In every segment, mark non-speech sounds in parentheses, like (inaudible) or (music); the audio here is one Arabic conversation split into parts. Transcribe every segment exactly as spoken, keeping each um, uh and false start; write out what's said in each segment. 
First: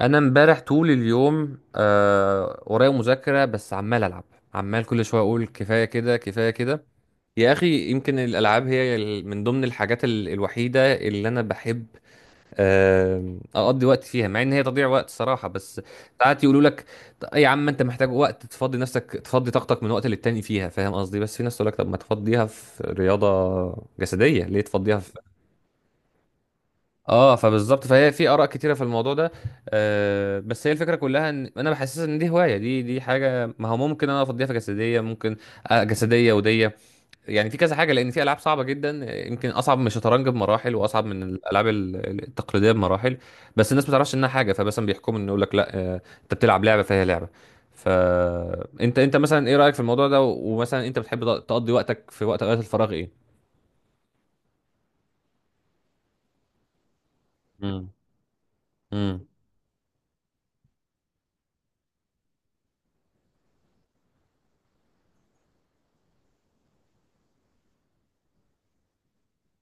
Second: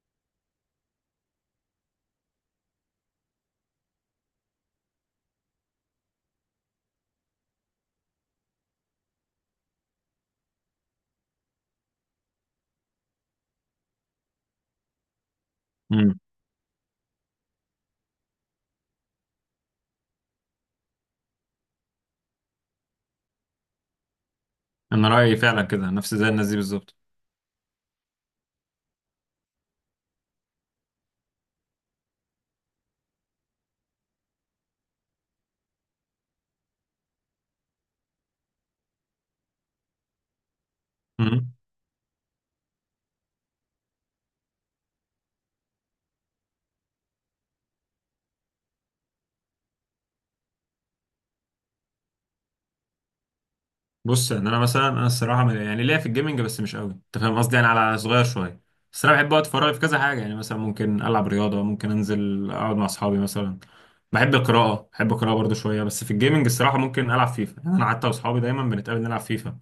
انا امبارح طول اليوم آه ورايا مذاكره، بس عمال العب. عمال كل شويه اقول كفايه كده، كفايه كده. يا اخي، يمكن الالعاب هي ال- من ضمن الحاجات ال- الوحيده اللي انا بحب آه اقضي وقت فيها، مع ان هي تضييع وقت صراحه. بس امم ساعات يقولوا لك "ط- يا عم، انت محتاج وقت تفضي نفسك، تفضي طاقتك من وقت للتاني فيها، فاهم قصدي؟ بس في ناس تقول لك طب ما تفضيها في رياضه جسديه، ليه تفضيها؟ انا رايي فعلا كده، نفس زي الناس دي بالظبط. اه، فبالظبط، فهي في اراء كتيره في الموضوع ده. آه، بس هي الفكره كلها ان انا بحسس ان دي هوايه، دي دي حاجه، ما هو ممكن انا افضيها في جسديه، ممكن آه جسديه وديه، يعني في كذا حاجه، لان في العاب صعبه جدا، آه، يمكن اصعب من الشطرنج بمراحل، واصعب من امم الالعاب ال- التقليديه بمراحل. بس الناس ما تعرفش انها حاجه، فمثلا بيحكموا ان يقول لك لا، آه انت بتلعب لعبه فهي لعبه. فانت انت انت مثلا ايه رايك في الموضوع ده؟ و- ومثلا انت بتحب تق- تقضي وقتك في وقت اوقات الفراغ، ايه؟ بص، ان انا مثلا انا الصراحه م- يعني ليا في الجيمنج بس مش قوي، انت فاهم قصدي؟ يعني امم. على صغير شويه. بس انا امم. بحب وقت فراغي في كذا حاجه، يعني مثلا ممكن العب رياضه، ممكن انزل اقعد مع اصحابي مثلا. بحب القراءه، بحب القراءه برضو شويه، بس في الجيمنج الصراحه ممكن العب فيفا. يعني انا حتى واصحابي دايما بنتقابل نلعب فيفا،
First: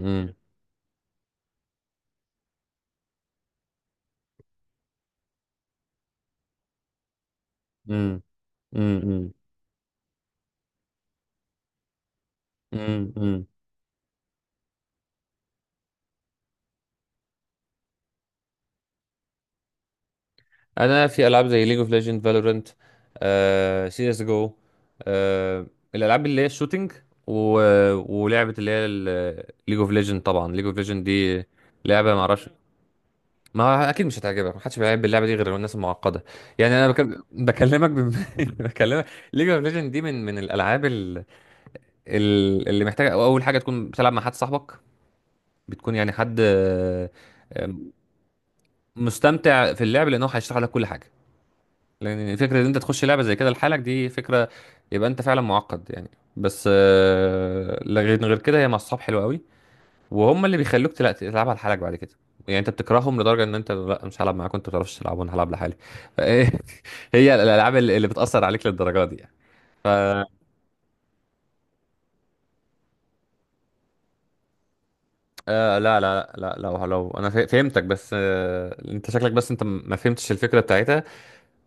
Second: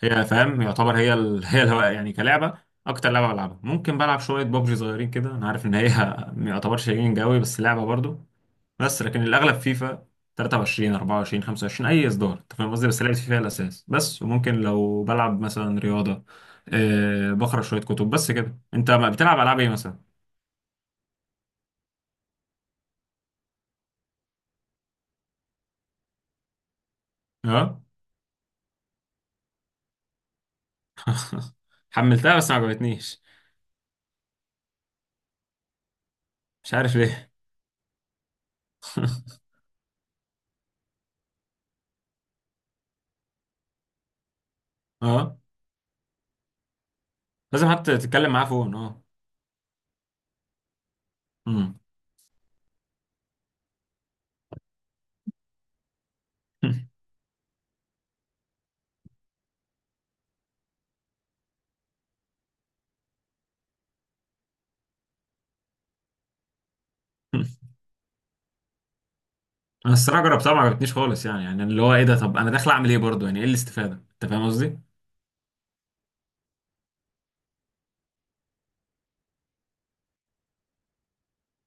هي فاهم يعتبر هي ال... (laughs) هي الهواء يعني كلعبه. اكتر لعبه بلعبها، ممكن بلعب شويه ببجي صغيرين كده، انا عارف ان هي (laughs) ما يعتبرش جيمنج قوي بس لعبه برضو. امم. بس لكن امم. الاغلب فيفا تلاتة وعشرين اربعة وعشرين خمسة وعشرين، اي اصدار، انت فاهم قصدي؟ بس مم، لعبت فيفا هي مم. الاساس، بس وممكن لو بلعب مثلا رياضه. أه، بقرا شويه كتب بس كده. انت ما بتلعب العاب ايه مثلا؟ انا في العاب زي ليج اوف ليجند، فالورنت، سي اس جو، الالعاب اللي هي الشوتينج، و... اه. ولعبه اللي هي ليج اوف ليجند. طبعا ليج اوف ليجند دي (laughs) لعبه ما حملتها اعرفش. بس ما عجبتنيش. ما هو اكيد مش هتعجبك، ما حدش بيلعب اللعبه دي غير الناس المعقده. يعني مش انا عارف بك... ليه. بكلمك بم... (laughs) بكلمك، ليج اوف ليجند دي من من الالعاب ال... ال... اللي محتاجه اول حاجه تكون بتلعب مع حد صاحبك، اه. بتكون يعني حد آه، لازم آه، حتى تتكلم معاه فون، اه. مستمتع في اللعب، لانه هيشرح لك كل حاجه. امم. لان فكره ان انت تخش لعبه زي كده لحالك، دي فكره، يبقى انت فعلا معقد يعني. بس، (laughs) آه، لغير غير كده هي مع الصحاب حلوه قوي. وهم اللي بيخلوك تلا- تلعبها لحالك بعد كده، يعني انت بتكرههم لدرجه ان انت، لا مش هلعب معاكم، انتوا ما بتعرفوش تلعبوا، انا هلعب لحالي. (laughs) هي الالعاب اللي اللي بتاثر عليك للدرجه دي يعني. ف... انا الصراحه جربتها ما عجبتنيش خالص، يعني يعني اللي هو ايه ده؟ طب انا داخل اعمل ايه برضه؟ يعني ايه الاستفاده؟ انت فاهم قصدي؟ آه لا لا لا، لو لو انا فه- فهمتك، بس آه، انت شكلك، بس انت م- ما فهمتش الفكره بتاعتها.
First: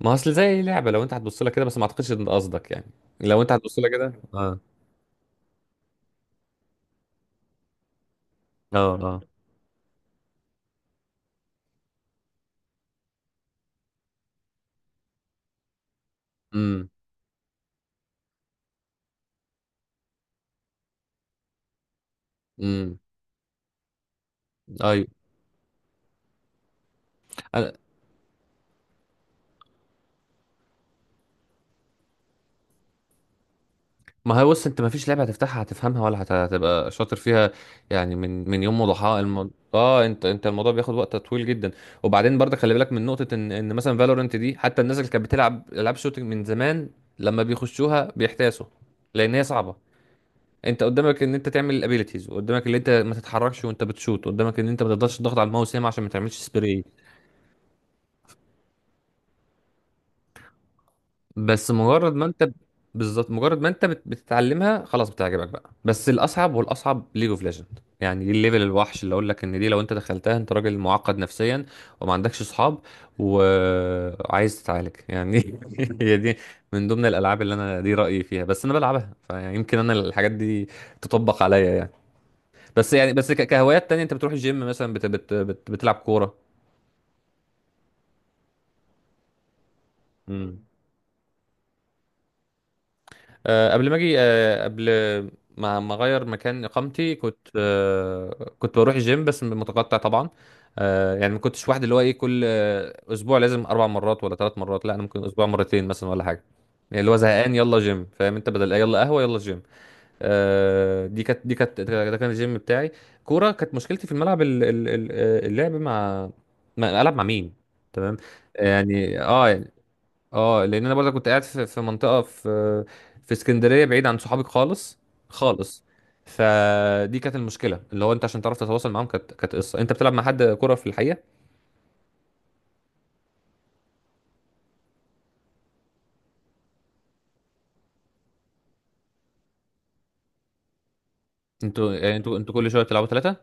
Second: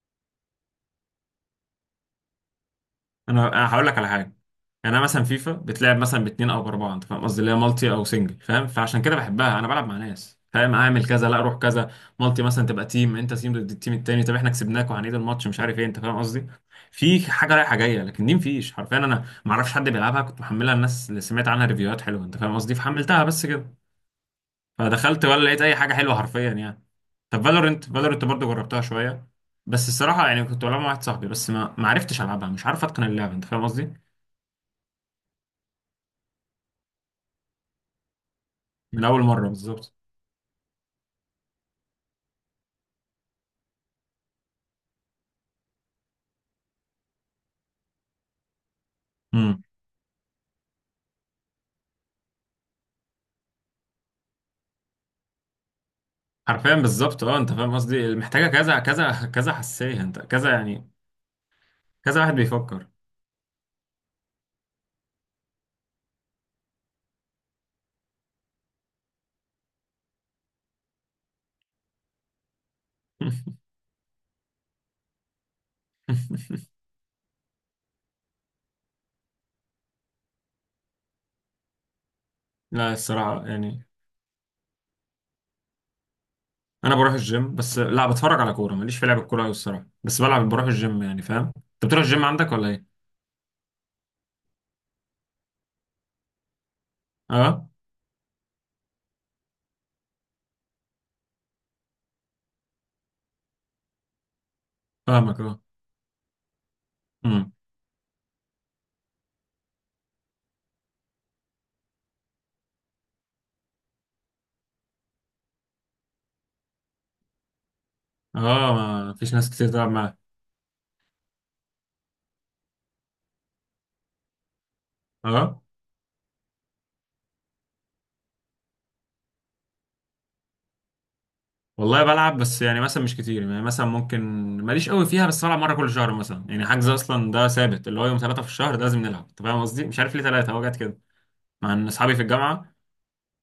ما اصل زي لعبه، لو انت هتبص لها كده، بس ما اعتقدش ان ده قصدك يعني. لو انا انت انا هتبص هقول لها لك على كده، حاجه. اه. يعني انا مثلا فيفا بتلعب مثلا باتنين او باربعه، انت فاهم قصدي؟ اللي هي مالتي او سنجل فاهم، اه، فعشان كده اه. بحبها. انا بلعب مع ناس، فاهم؟ اعمل كذا، لا اروح كذا. مالتي مثلا تبقى تيم، انت تيم ضد التيم التاني، طب احنا كسبناك وهنعيد الماتش، مش عارف ايه، انت فاهم قصدي؟ امم. في حاجه رايحه جايه. لكن دي مفيش، حرفيا انا ما اعرفش حد بيلعبها. كنت محملها، الناس اللي سمعت عنها ريفيوهات حلوه، انت فاهم قصدي؟ امم. فحملتها بس كده. ايوه. فدخلت ولا لقيت اي حاجه حلوه حرفيا يعني. طب أنا... فالورنت، فالورنت برضه جربتها شويه. بس الصراحه يعني كنت بلعبها مع واحد صاحبي، بس ما ما عرفتش العبها، مش عارف اتقن اللعبه، انت فاهم قصدي؟ ما هو بص، انت ما فيش لعبه هتفتحها هتفهمها ولا هت- هتبقى شاطر فيها، يعني من من يوم من وضحاها، اول مره المو... بالظبط. اه، انت انت الموضوع بياخد وقت طويل جدا. وبعدين برضه خلي بالك من نقطه، ان ان مثلا فالورنت دي حتى الناس اللي كانت بتلعب العاب شوتنج من زمان، لما بيخشوها بيحتاسوا، لان هي امم. صعبه. انت قدامك ان انت تعمل الابيليتيز، وقدامك ان انت ما تتحركش وانت بتشوت، قدامك ان انت ما تقدرش تضغط على الماوس ياما عشان ما تعملش حرفيا سبراي. بالظبط اه، انت فاهم قصدي؟ محتاجه كذا كذا كذا حساسيه، انت كذا يعني، بس مجرد كذا ما واحد انت، بيفكر. بالظبط مجرد ما انت بت- بتتعلمها خلاص بتعجبك بقى. بس الاصعب والاصعب ليج اوف ليجند، يعني دي الليفل الوحش اللي اقول لك ان دي لو انت دخلتها، انت راجل معقد نفسيا وما عندكش اصحاب (laughs) وعايز تتعالج يعني. (laughs) هي دي من ضمن الالعاب اللي انا، دي رايي فيها، بس انا بلعبها، فيمكن انا الحاجات دي تطبق عليا يعني. بس لا يعني بس ك- الصراحه يعني كهوايات تانية، انت بتروح الجيم مثلا، بت بت بت بتلعب كوره؟ انا بروح الجيم بس، لا بتفرج على كوره، ماليش في لعب الكوره قوي الصراحه، بس بلعب بروح الجيم يعني. فاهم؟ انت بتروح الجيم عندك ولا ايه؟ آه، قبل ما اجي، آه، قبل ما ما اغير مكان اقامتي، كنت اه، آه، كنت بروح الجيم بس متقطع طبعا. آه، يعني ما كنتش واحد اللي هو ايه، كل آه، اسبوع لازم اربع مرات ولا ثلاث مرات، لا انا ممكن فاهمك، اسبوع اه، مرتين مثلا ولا حاجه. يعني اللي هو امم. زهقان، يلا جيم، فاهم انت، بدل يلا قهوه يلا جيم. آه، دي كانت دي كانت ده كان الجيم بتاعي. كوره كانت مشكلتي في الملعب، ال- ال- ال- اللعب مع، مع- العب مع مين. تمام. اه، ما يعني فيش ناس اه. كتير تلعب معاك. اه، لان انا برضه كنت قاعد في في منطقه، في، في اسكندريه بعيد عن صحابك خالص. اه. خالص. فدي كانت المشكله، اللي هو انت عشان تعرف تتواصل معاهم، كانت كانت قصه انت بتلعب مع حد كوره في الحقيقه. والله بلعب بس، يعني مثلا مش كتير، يعني مثلا ممكن. ماليش قوي فيها، بس بلعب مره كل شهر مثلا. يعني حجز اصلا ده ثابت، اللي هو يوم ثلاثه في الشهر ده لازم نلعب، انت فاهم قصدي؟ مش عارف ليه ثلاثه، هو جت كده، مع ان انتوا اصحابي يعني في انتوا انتوا كل الجامعه. شويه بتلعبوا ثلاثه؟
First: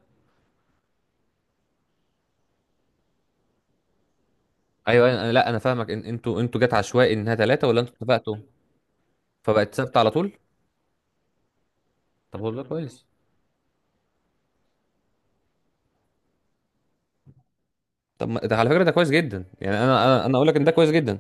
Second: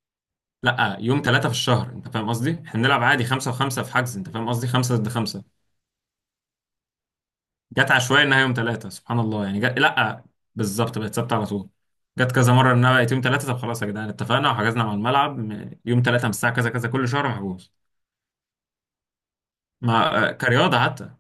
لا، يوم ثلاثه في الشهر، انت فاهم قصدي؟ احنا بنلعب عادي خمسه وخمسه في حجز، انت فاهم قصدي؟ خمسه ضد ايوه، انا أنا- خمسه. لا، انا فاهمك، ان انتوا انتوا جت عشوائي انها ثلاثه، ولا جت انتوا عشوائي اتفقتوا؟ انها يوم ثلاثه، سبحان الله، يعني فبقت جت، ثابته على لا طول. بالظبط، بقت ثابته على طول. جت طب هو كذا ده مره انها كويس، بقت يوم ثلاثه، طب خلاص يا جدعان، اتفقنا وحجزنا مع الملعب م- يوم ثلاثه من الساعه كذا كذا كل شهر محجوز. طب ما- ده على فكره ده كويس جدا، يعني انا انا مع آه، انا اقول لك ان ده كرياضه كويس حتى. جدا.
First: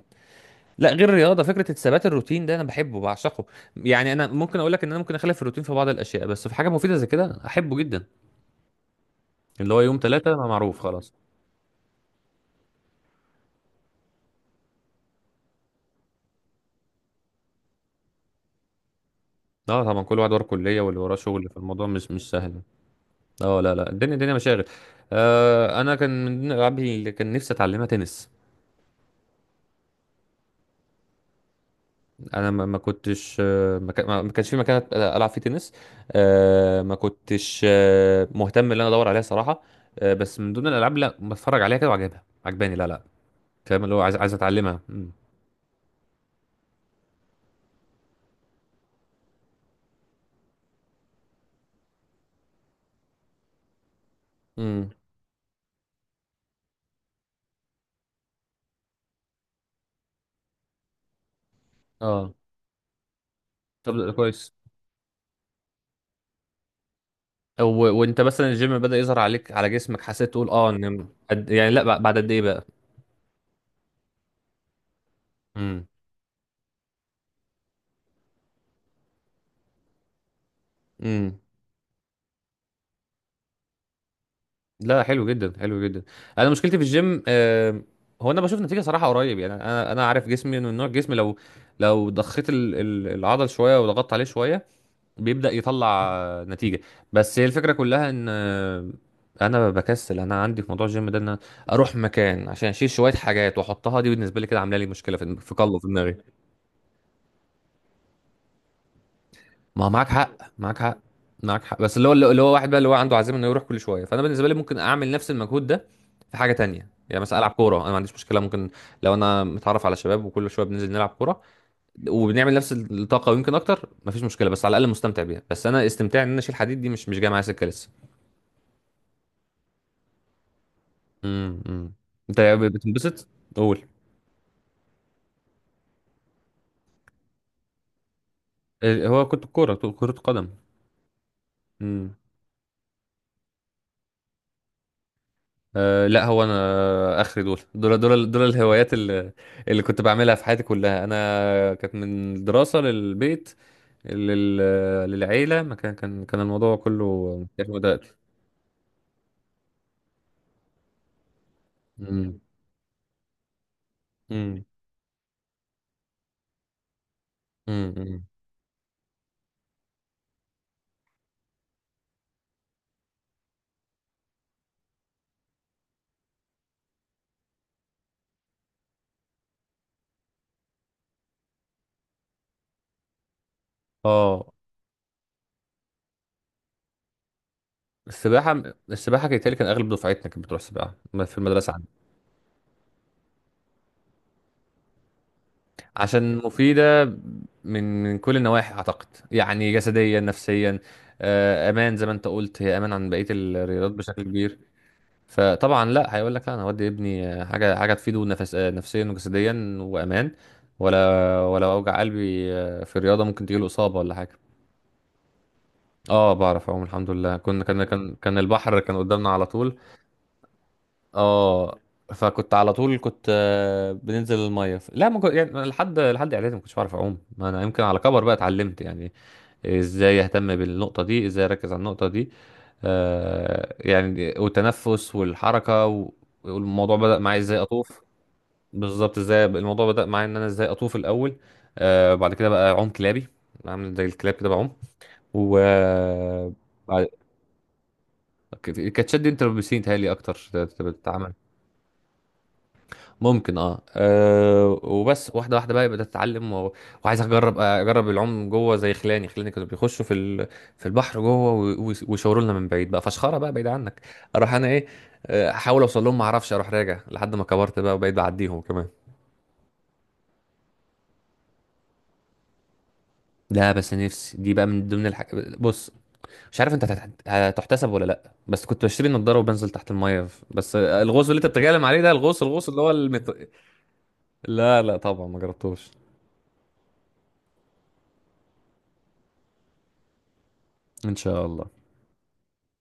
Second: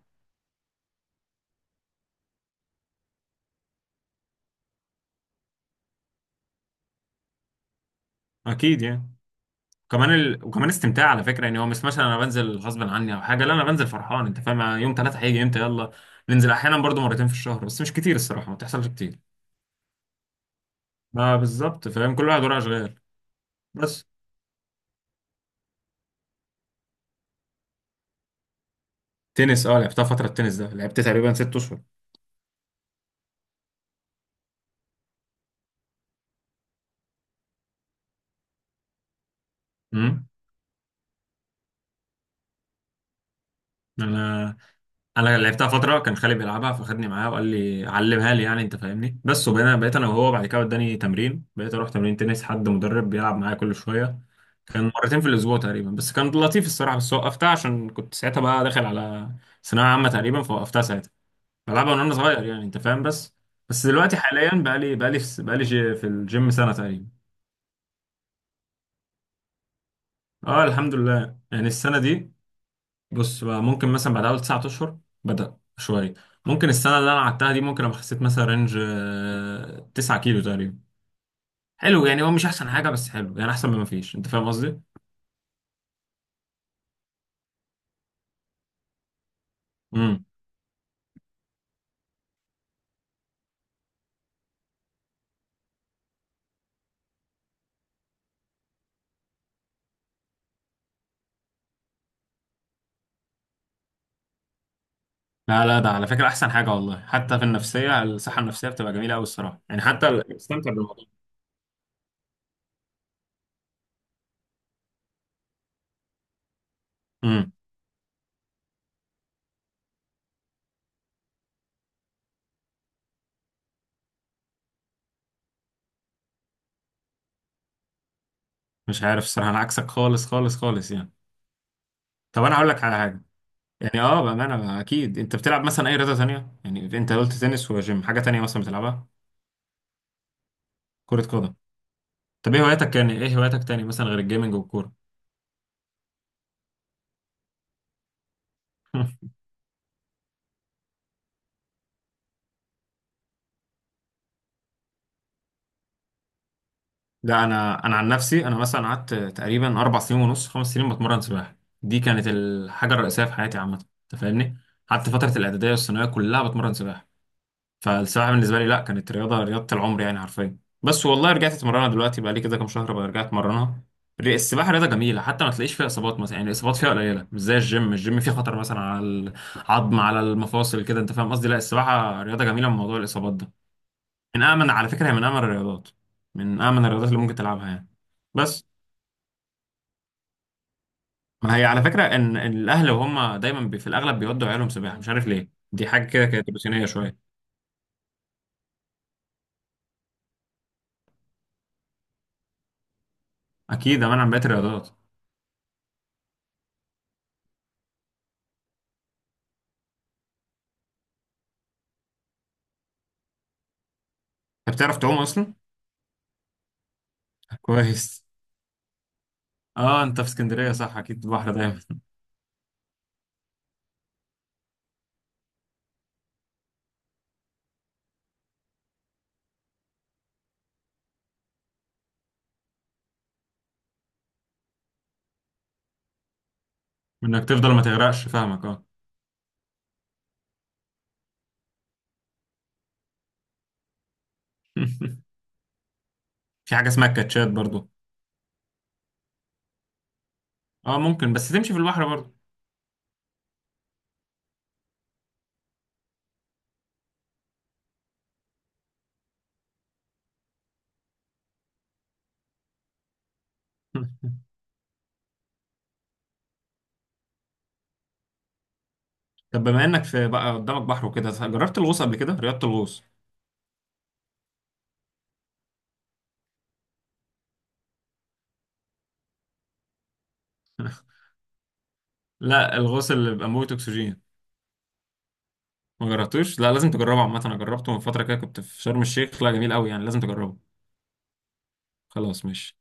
لا، غير الرياضه، فكره الثبات الروتين ده انا بحبه بعشقه. يعني انا ممكن اقول لك ان انا ممكن اخالف الروتين في بعض الاشياء، بس في حاجه مفيده زي كده احبه جدا. اكيد يعني. اللي هو يوم كمان ثلاثة ال... ما، وكمان معروف استمتاع خلاص. على فكره، يعني هو مش مثلا انا بنزل غصب عني او حاجه، لا انا بنزل فرحان، انت فاهم؟ يعني يوم ثلاثه هيجي امتى، يلا ننزل. احيانا برضو مرتين في الشهر، بس مش كتير الصراحه، ما بتحصلش كتير. اه، طبعا، كل واحد وراه كلية واللي وراه ما شغل، فالموضوع بالظبط، مش فاهم؟ كل مش واحد وراه سهل. اشغال. اه لا لا، بس. الدنيا الدنيا مشاغل. آه، انا كان من ضمن الالعاب اللي كان نفسي اتعلمها تنس. تنس، اه لعبتها فتره، التنس ده لعبت تقريبا ست اشهر. انا ما ما كنتش آه، ما كان- ما- ما كانش في مكان أت- العب فيه تنس. آه ما كنتش آه، مهتم ان انا ادور عليها صراحة. آه، امم. بس من ضمن الالعاب، لا بتفرج عليها كده وعجبها، عجباني، لا لا فاهم، اللي هو عايز، عايز انا اتعلمها. امم. انا لعبتها فتره كان خالي بيلعبها، فخدني معاه وقال لي علمها لي يعني، انت فاهمني؟ بس وبقينا، بقيت انا وهو بعد كده اداني تمرين، بقيت اروح تمرين تنس، حد مدرب بيلعب معايا كل شويه. امم. كان مرتين في الاسبوع تقريبا، بس كان لطيف الصراحه، بس وقفتها عشان كنت ساعتها بقى داخل على ثانويه عامه تقريبا، فوقفتها ساعتها. بلعبها من وانا اه، صغير يعني، انت فاهم؟ بس. بس طب ده دلوقتي حاليا كويس. بقى لي بقى لي بقى لي في الجيم سنه تقريبا. و... وانت مثلا الجيم بدأ يظهر عليك على جسمك؟ حسيت تقول اه اه الحمد ان لله، قد... يعني يعني لا، السنه بع- بعد قد دي، ايه بقى؟ بص بقى، ممكن مثلا بعد اول تسعة اشهر بدأ امم. شويه. ممكن السنه اللي انا قعدتها دي ممكن ابقى خسيت مثلا رينج آه، تسعة كيلو تقريبا. امم. حلو يعني، هو مش احسن حاجه بس حلو يعني، احسن من ما فيش، انت فاهم قصدي؟ لا حلو جدا، حلو جدا. انا مشكلتي في الجيم آه... هو انا بشوف نتيجة صراحة قريب، يعني انا انا امم. عارف جسمي انه نوع جسمي، لو لو ضخيت ال... ال... العضل شوية وضغطت عليه شوية، بيبدأ يطلع آه، نتيجة. بس هي الفكرة كلها ان آه، انا بكسل، انا عندي في موضوع الجيم ده، ان أنا اروح مكان عشان اشيل شوية حاجات واحطها، دي بالنسبة لي كده عاملة لي مشكلة في، في لا قلبي، لا، في ده على دماغي. فكره احسن حاجه والله، حتى في النفسيه، الصحه النفسيه بتبقى جميله قوي الصراحه يعني، ما معاك حتى ال- حق، بستمتع معاك حق، بالموضوع. معاك حق، بس اللي هو، اللي هو واحد بقى اللي هو عنده عزيمه انه يروح كل شويه، فانا بالنسبه لي ممكن اعمل نفس المجهود ده في حاجه تانية، يعني مثلا العب امم. كوره، انا ما عنديش مشكله، ممكن لو انا متعرف على شباب وكل شويه بننزل نلعب كوره وبنعمل نفس الطاقه ويمكن اكتر ما فيش مشكله، بس على الاقل مستمتع بيها، بس انا استمتاع ان انا اشيل حديد دي مش مش جايه معايا سكه لسه. مش عارف الصراحه، انا عكسك خالص خالص خالص يعني. امم. انت طب انا هقول لك على حاجه. بتنبسط. قول. يعني اه بامانه بقى، اكيد انت بتلعب مثلا اي رياضه تانية، يعني انت قلت تنس وجيم، حاجه تانية مثلا بتلعبها؟ إيه، هو كنت الكوره، كره قدم. كره قدم. طب ايه هواياتك، كان ايه هواياتك تاني مثلا غير الجيمنج والكورة؟ أه لا، هو انا اخر، دول دول دول دول الهوايات (laughs) اللي، اللي كنت بعملها في حياتي كلها، انا كانت من الدراسه للبيت، لل... للعيله. ما كان كان كان الموضوع كله لا، انا متاخد انا عن وقت. نفسي، انا مثلا قعدت تقريبا اربع سنين ونص، خمس سنين بتمرن سباحة، دي كانت امم. الحاجة الرئيسية في حياتي عامة. انت فاهمني؟ امم. قعدت فترة الاعدادية والثانوية كلها بتمرن سباحة. امم. فالسباحة بالنسبة لي لا، كانت رياضة، رياضة العمر يعني حرفيا. بس والله رجعت اتمرنها دلوقتي، بقى لي كده كام شهر بقى رجعت اتمرنها. الري- السباحة رياضة جميلة، حتى ما تلاقيش فيها اصابات مثلا يعني، الاصابات فيها قليلة، مش زي الجيم، الجيم فيه خطر مثلا على العظم، على المفاصل كده، انت فاهم قصدي؟ لا السباحة رياضة جميلة من موضوع الاصابات ده. من اه. أأمن على فكرة، هي من أأمن الرياضات، من أأمن الرياضات اللي ممكن تلعبها يعني. السباحه، بس. السباحه كانت، كان اغلب دفعتنا كانت بتروح سباحه في ما هي المدرسه على عندي. فكرة إن إن الأهل وهم دايما بي في الأغلب بيودوا عيالهم سباحة، مش عارف ليه، دي حاجة كده عشان كانت روتينية مفيده شوية. من من كل النواحي، اعتقد يعني جسديا، نفسيا، آه، امان، زي ما انت قلت، هي امان عن بقيه الرياضات أكيد أمان بشكل عن باقي كبير. الرياضات. فطبعا لا، هيقول لك لا انا هودي ابني آه، حاجه، حاجه تفيده، نفس آه، نفسيا وجسديا وامان. ولا، ولا اوجع قلبي آه، في الرياضه ممكن تجيله اصابه ولا حاجه. أنت بتعرف تعوم أصلا؟ اه، بعرف اعوم الحمد لله، (laughs) كنا كان كان كويس. كان البحر كان قدامنا على طول. أه أنت في اسكندرية، صح أكيد البحر اه، دايما. فكنت على طول كنت آه، بننزل الميه، ف- لا، ما كنت يعني، لحد لحد اعدادي ما كنتش بعرف اعوم، ما انا يمكن على كبر بقى اتعلمت يعني. ازاي اهتم بالنقطه دي، ازاي اركز على النقطه دي، آه، يعني والتنفس والحركه و- والموضوع بدأ (laughs) معايا إنك ازاي تفضل ما اطوف. تغرقش، فاهمك أه. بالظبط، ازاي الموضوع بدأ معايا ان انا ازاي اطوف الاول. آه، بعد كده بقى اعوم كلابي، اعمل زي الكلاب كده بعوم. (laughs) و آه، في حاجة بعد- اسمها الكاتشات برضو. كانت كانت شد انت بسين، تهيألي اكتر تت- أه بتتعمل. ممكن، بس تمشي في البحر برضو. ممكن اه، آه وبس واحده واحده بقى بدات اتعلم، و... وعايز اجرب آه، اجرب العوم جوه، زي خلاني خلاني كانوا بيخشوا في ال... في البحر جوه، و... و- ويشاوروا لنا من بعيد بقى فشخره بقى، بعيد عنك. (laughs) اروح انا ايه، آه، احاول اوصل لهم ما اعرفش، اروح راجع لحد ما كبرت بقى وبقيت بعديهم كمان. طب بما إنك في بقى قدامك بحر وكده، جربت الغوص قبل كده؟ رياضة الغوص. لا، بس نفسي دي بقى من ضمن الحاجات، بص، مش عارف انت هتت- هتحتسب ولا لا، بس كنت بشتري نضاره وبنزل تحت الميه، ف- بس (laughs) الغوص اللي انت بتتكلم عليه ده، الغوص، الغوص لا، اللي هو الغوص اللي بيبقى المت... موت أكسجين. لا لا طبعا ما جربتوش. ما جربتوش؟ لا لازم تجربه عامه، انا جربته من فتره كده كنت في شرم الشيخ، لا جميل قوي يعني، لازم تجربه. ان شاء الله. خلاص ماشي.